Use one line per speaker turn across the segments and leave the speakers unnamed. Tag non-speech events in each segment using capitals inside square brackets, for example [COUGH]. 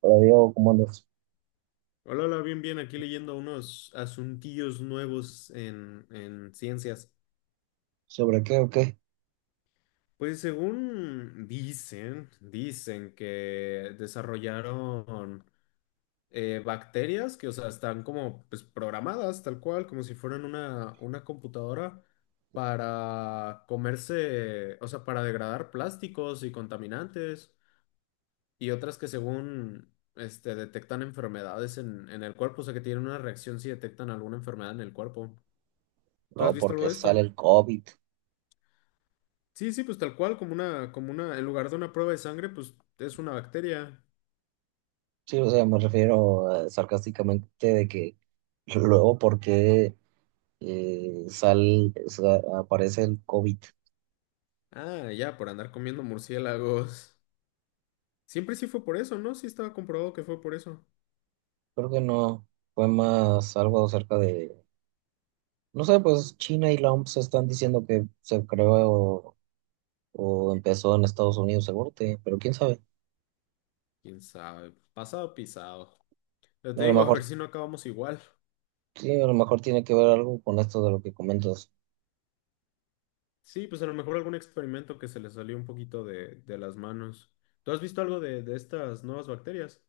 Pero digo, como andas?
Hola, hola, bien, bien, aquí leyendo unos asuntillos nuevos en ciencias.
¿Sobre qué o qué?
Pues según dicen que desarrollaron bacterias que, o sea, están como pues, programadas tal cual, como si fueran una computadora para comerse, o sea, para degradar plásticos y contaminantes y otras que según detectan enfermedades en el cuerpo, o sea, que tienen una reacción si detectan alguna enfermedad en el cuerpo. ¿Tú has
No,
visto algo
porque
de
sale
esto?
el COVID.
Sí, sí, pues tal cual, como una, en lugar de una prueba de sangre, pues es una bacteria.
Sí, o sea, me refiero sarcásticamente de que luego porque aparece el COVID.
Ah, ya, por andar comiendo murciélagos. Siempre sí fue por eso, ¿no? Sí estaba comprobado que fue por eso.
Creo que no, fue más algo acerca de, no sé, pues China y la OMS están diciendo que se creó o, empezó en Estados Unidos, seguro, pero quién sabe.
Quién sabe, pasado pisado. Ya te
A lo
digo, a
mejor,
ver si no acabamos igual.
sí, a lo mejor tiene que ver algo con esto de lo que comentas.
Sí, pues a lo mejor algún experimento que se le salió un poquito de las manos. ¿Tú has visto algo de estas nuevas bacterias?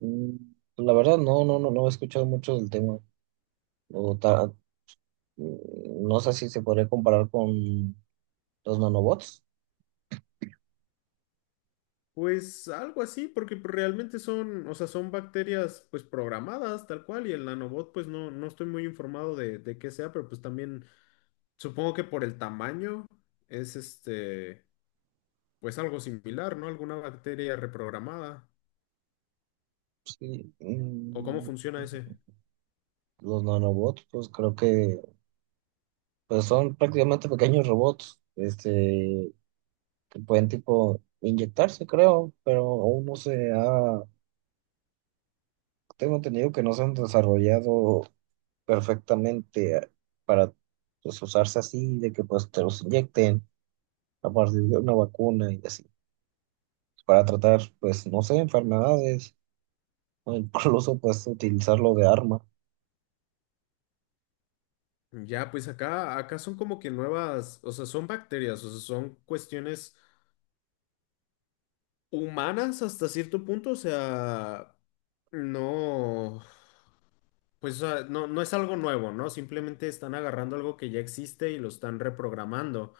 Mm, pues, la verdad, no he escuchado mucho del tema. O ta- no sé si se podría comparar con los nanobots.
Pues algo así, porque pues, realmente son, o sea, son bacterias pues programadas tal cual y el nanobot pues no estoy muy informado de qué sea, pero pues también supongo que por el tamaño es pues algo similar, ¿no? Alguna bacteria reprogramada
Sí,
o cómo
mm,
funciona ese.
los nanobots, pues creo que pues son prácticamente pequeños robots, este, que pueden tipo inyectarse, creo, pero aún no se ha, tengo entendido que no se han desarrollado perfectamente para pues, usarse así, de que pues te los inyecten a partir de una vacuna y así, para tratar, pues, no sé, enfermedades, o incluso pues utilizarlo de arma.
Ya, pues acá son como que nuevas, o sea, son bacterias, o sea, son cuestiones humanas hasta cierto punto, o sea, no. Pues o sea, no es algo nuevo, ¿no? Simplemente están agarrando algo que ya existe y lo están reprogramando.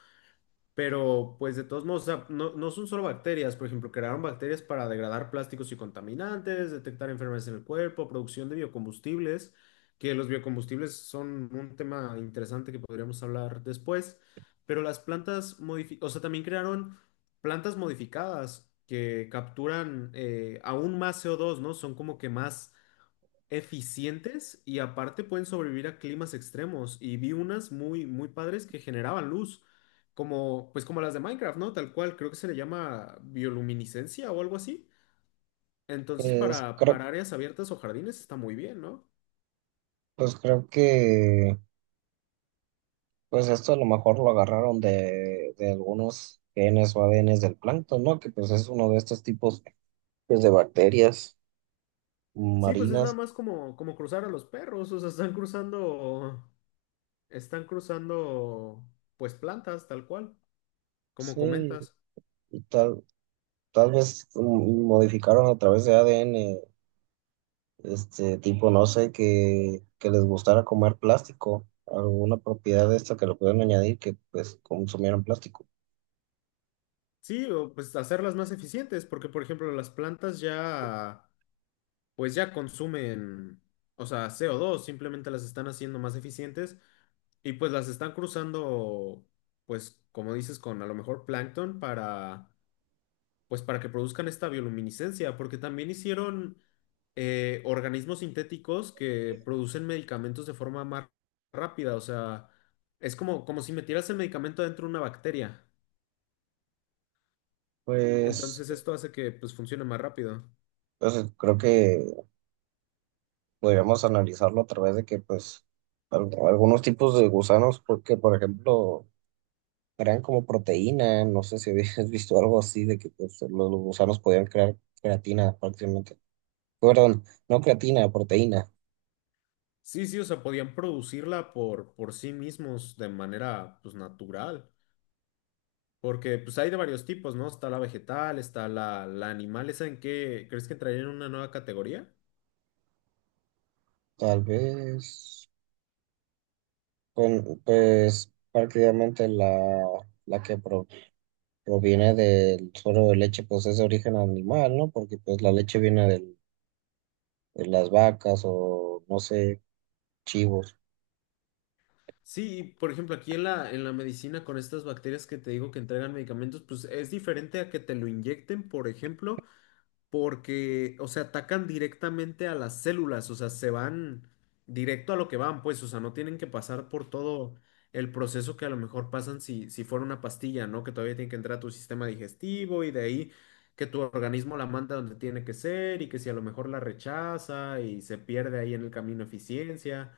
Pero pues de todos modos, o sea, no son solo bacterias. Por ejemplo, crearon bacterias para degradar plásticos y contaminantes, detectar enfermedades en el cuerpo, producción de biocombustibles, que los biocombustibles son un tema interesante que podríamos hablar después. Pero las plantas modificadas, o sea, también crearon plantas modificadas que capturan aún más CO2, ¿no? Son como que más eficientes y aparte pueden sobrevivir a climas extremos. Y vi unas muy, muy padres que generaban luz, como, pues como las de Minecraft, ¿no? Tal cual, creo que se le llama bioluminiscencia o algo así. Entonces, para,
Creo,
para áreas abiertas o jardines está muy bien, ¿no?
pues creo que pues esto a lo mejor lo agarraron de algunos genes o ADNs del plancton, ¿no? Que pues es uno de estos tipos pues, de bacterias
Sí, pues es nada
marinas.
más como, como cruzar a los perros, o sea, están cruzando, pues plantas, tal cual, como
Sí,
comentas.
y tal, tal vez mm, modificaron a través de ADN, este tipo, no sé, que les gustara comer plástico, alguna propiedad de esta que lo pueden añadir que pues consumieran plástico.
Sí, o pues hacerlas más eficientes, porque por ejemplo las plantas ya, pues ya consumen, o sea, co dos. Simplemente las están haciendo más eficientes y pues las están cruzando, pues como dices, con a lo mejor plancton para, pues para que produzcan esta bioluminiscencia, porque también hicieron organismos sintéticos que producen medicamentos de forma más rápida, o sea, es como, como si metieras el medicamento dentro de una bacteria,
Pues
entonces esto hace que pues funcione más rápido.
entonces creo que podríamos analizarlo a través de que, pues, algunos tipos de gusanos, porque, por ejemplo, crean como proteína, no sé si habías [LAUGHS] visto algo así, de que pues, los gusanos podían crear creatina prácticamente. Perdón, no creatina, proteína.
Sí, sí, o sea, podían producirla por sí mismos de manera, pues, natural. Porque, pues, hay de varios tipos, ¿no? Está la vegetal, está la animal. ¿Esa en qué crees que entraría en una nueva categoría?
Tal vez, con, pues, prácticamente la que proviene del suero de leche, pues es de origen animal, ¿no? Porque, pues, la leche viene del- de las vacas o, no sé, chivos.
Sí, y, por ejemplo, aquí en la medicina con estas bacterias que te digo que entregan medicamentos, pues es diferente a que te lo inyecten, por ejemplo, porque, o sea, atacan directamente a las células, o sea, se van directo a lo que van, pues, o sea, no tienen que pasar por todo el proceso que a lo mejor pasan si fuera una pastilla, ¿no? Que todavía tiene que entrar a tu sistema digestivo y de ahí que tu organismo la manda donde tiene que ser y que si a lo mejor la rechaza y se pierde ahí en el camino eficiencia.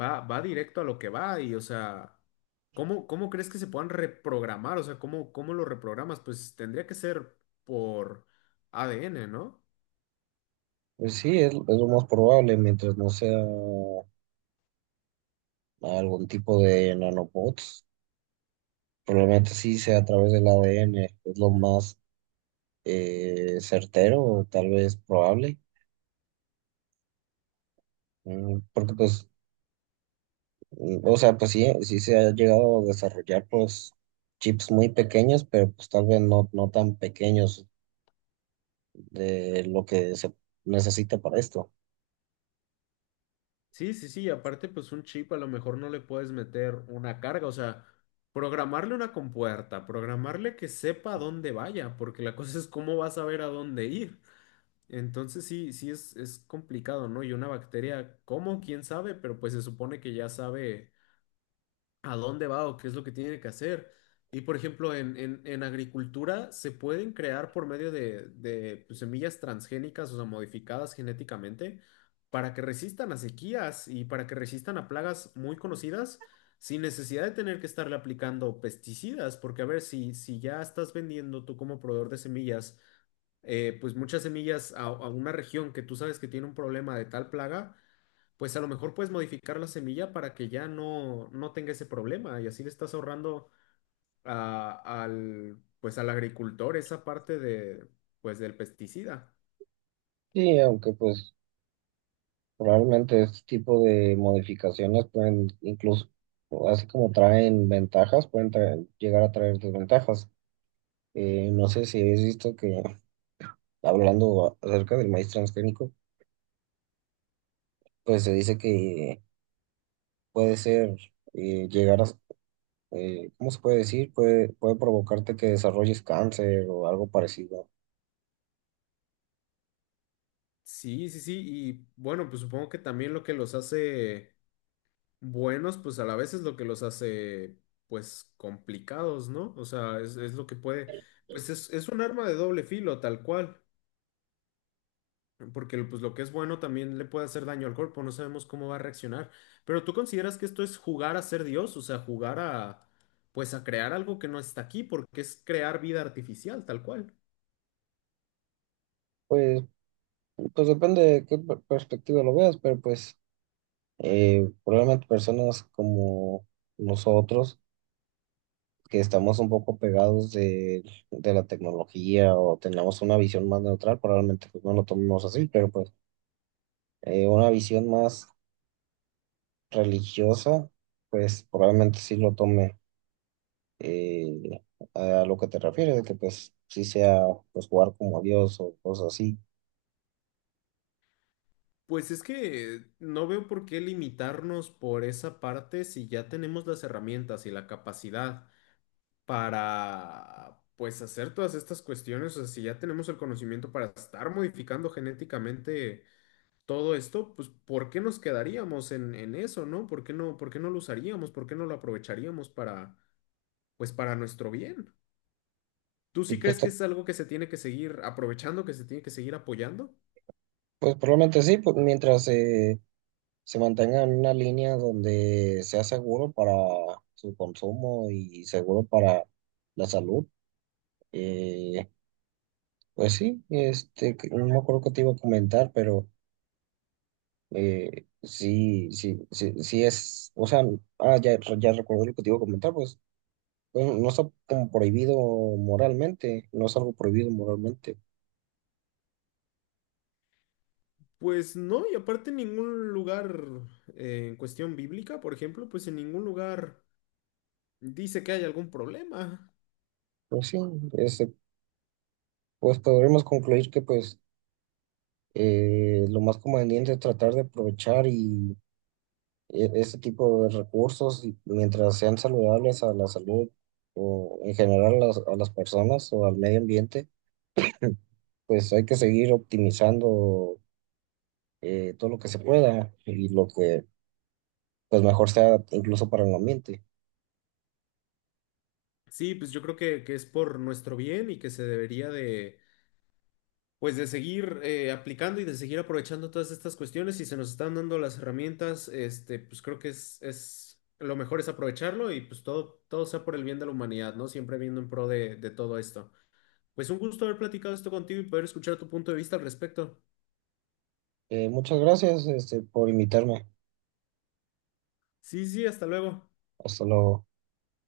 Va, va directo a lo que va y, o sea, ¿cómo, cómo crees que se puedan reprogramar? O sea, ¿cómo, cómo lo reprogramas? Pues tendría que ser por ADN, ¿no?
Pues sí, es lo más probable, mientras no sea algún tipo de nanobots. Probablemente sí sea a través del ADN, es lo más certero, o tal vez probable. Porque pues, o sea, pues sí, sí se ha llegado a desarrollar pues chips muy pequeños, pero pues tal vez no, no tan pequeños de lo que se necesita para esto.
Sí, sí, sí, y aparte, pues un chip a lo mejor no le puedes meter una carga, o sea, programarle una compuerta, programarle que sepa a dónde vaya, porque la [LAUGHS] cosa es cómo vas a saber a dónde ir. Entonces sí, sí es complicado, ¿no? Y una bacteria, ¿cómo? ¿Quién sabe? Pero pues se supone que ya sabe a dónde va o qué es lo que tiene que hacer. Y por ejemplo, en agricultura se pueden crear por medio de, pues, semillas transgénicas, o sea, modificadas genéticamente, para que resistan a sequías y para que resistan a plagas muy conocidas, sin necesidad de tener que estarle aplicando pesticidas, porque a ver, si ya estás vendiendo tú como proveedor de semillas, pues muchas semillas a una región que tú sabes que tiene un problema de tal plaga, pues a lo mejor puedes modificar la semilla para que ya no tenga ese problema y así le estás ahorrando al agricultor esa parte de, pues del pesticida.
Sí, aunque pues probablemente este tipo de modificaciones pueden incluso, así como traen ventajas, pueden traer- llegar a traer desventajas. No sé si has visto que, hablando acerca del maíz transgénico, pues se dice que puede ser, llegar a, ¿cómo se puede decir? Puede, puede provocarte que desarrolles cáncer o algo parecido.
Sí, sí, sí, y bueno, pues supongo que también lo que los hace buenos, pues a la vez es lo que los hace, pues complicados, ¿no? O sea, es lo que puede, pues es un arma de doble filo, tal cual. Porque pues lo que es bueno también le puede hacer daño al cuerpo, no sabemos cómo va a reaccionar. Pero ¿tú consideras que esto es jugar a ser Dios? O sea, jugar a, pues a crear algo que no está aquí, porque es crear vida artificial, tal cual.
Pues, pues depende de qué perspectiva lo veas, pero pues probablemente personas como nosotros, que estamos un poco pegados de la tecnología o tengamos una visión más neutral, probablemente pues, no lo tomemos así, pero pues una visión más religiosa, pues probablemente sí lo tome eh, a lo que te refieres, de que pues sí sea pues jugar como a Dios o cosas así.
Pues es que no veo por qué limitarnos por esa parte si ya tenemos las herramientas y la capacidad para, pues hacer todas estas cuestiones, o sea, si ya tenemos el conocimiento para estar modificando genéticamente todo esto, pues ¿por qué nos quedaríamos en eso, no? ¿Por qué no, por qué no lo usaríamos? ¿Por qué no lo aprovecharíamos para, pues para nuestro bien? ¿Tú
Y
sí
pues,
crees que es algo que se tiene que seguir aprovechando, que se tiene que seguir apoyando?
pues probablemente sí, pues mientras se mantenga en una línea donde sea seguro para su consumo y seguro para la salud. eh, Pues sí, este, no me acuerdo que te iba a comentar, pero sí, sí es, o sea, ah, ya, ya recuerdo lo que te iba a comentar, pues, pues, no está como prohibido moralmente, no es algo prohibido moralmente.
Pues no, y aparte en ningún lugar, en cuestión bíblica, por ejemplo, pues en ningún lugar dice que hay algún problema.
Pues sí, este, pues podremos concluir que pues lo más conveniente es tratar de aprovechar ese tipo de recursos y mientras sean saludables a la salud o en general a las personas o al medio ambiente pues hay que seguir optimizando todo lo que se pueda y lo que pues mejor sea incluso para el ambiente.
Sí, pues yo creo que es por nuestro bien y que se debería de pues de seguir aplicando y de seguir aprovechando todas estas cuestiones y se nos están dando las herramientas, este, pues creo que es lo mejor es aprovecharlo y pues todo, todo sea por el bien de la humanidad, ¿no? Siempre viendo en pro de todo esto. Pues un gusto haber platicado esto contigo y poder escuchar tu punto de vista al respecto.
Muchas gracias, este, por invitarme.
Sí, sí, hasta luego.
Hasta luego.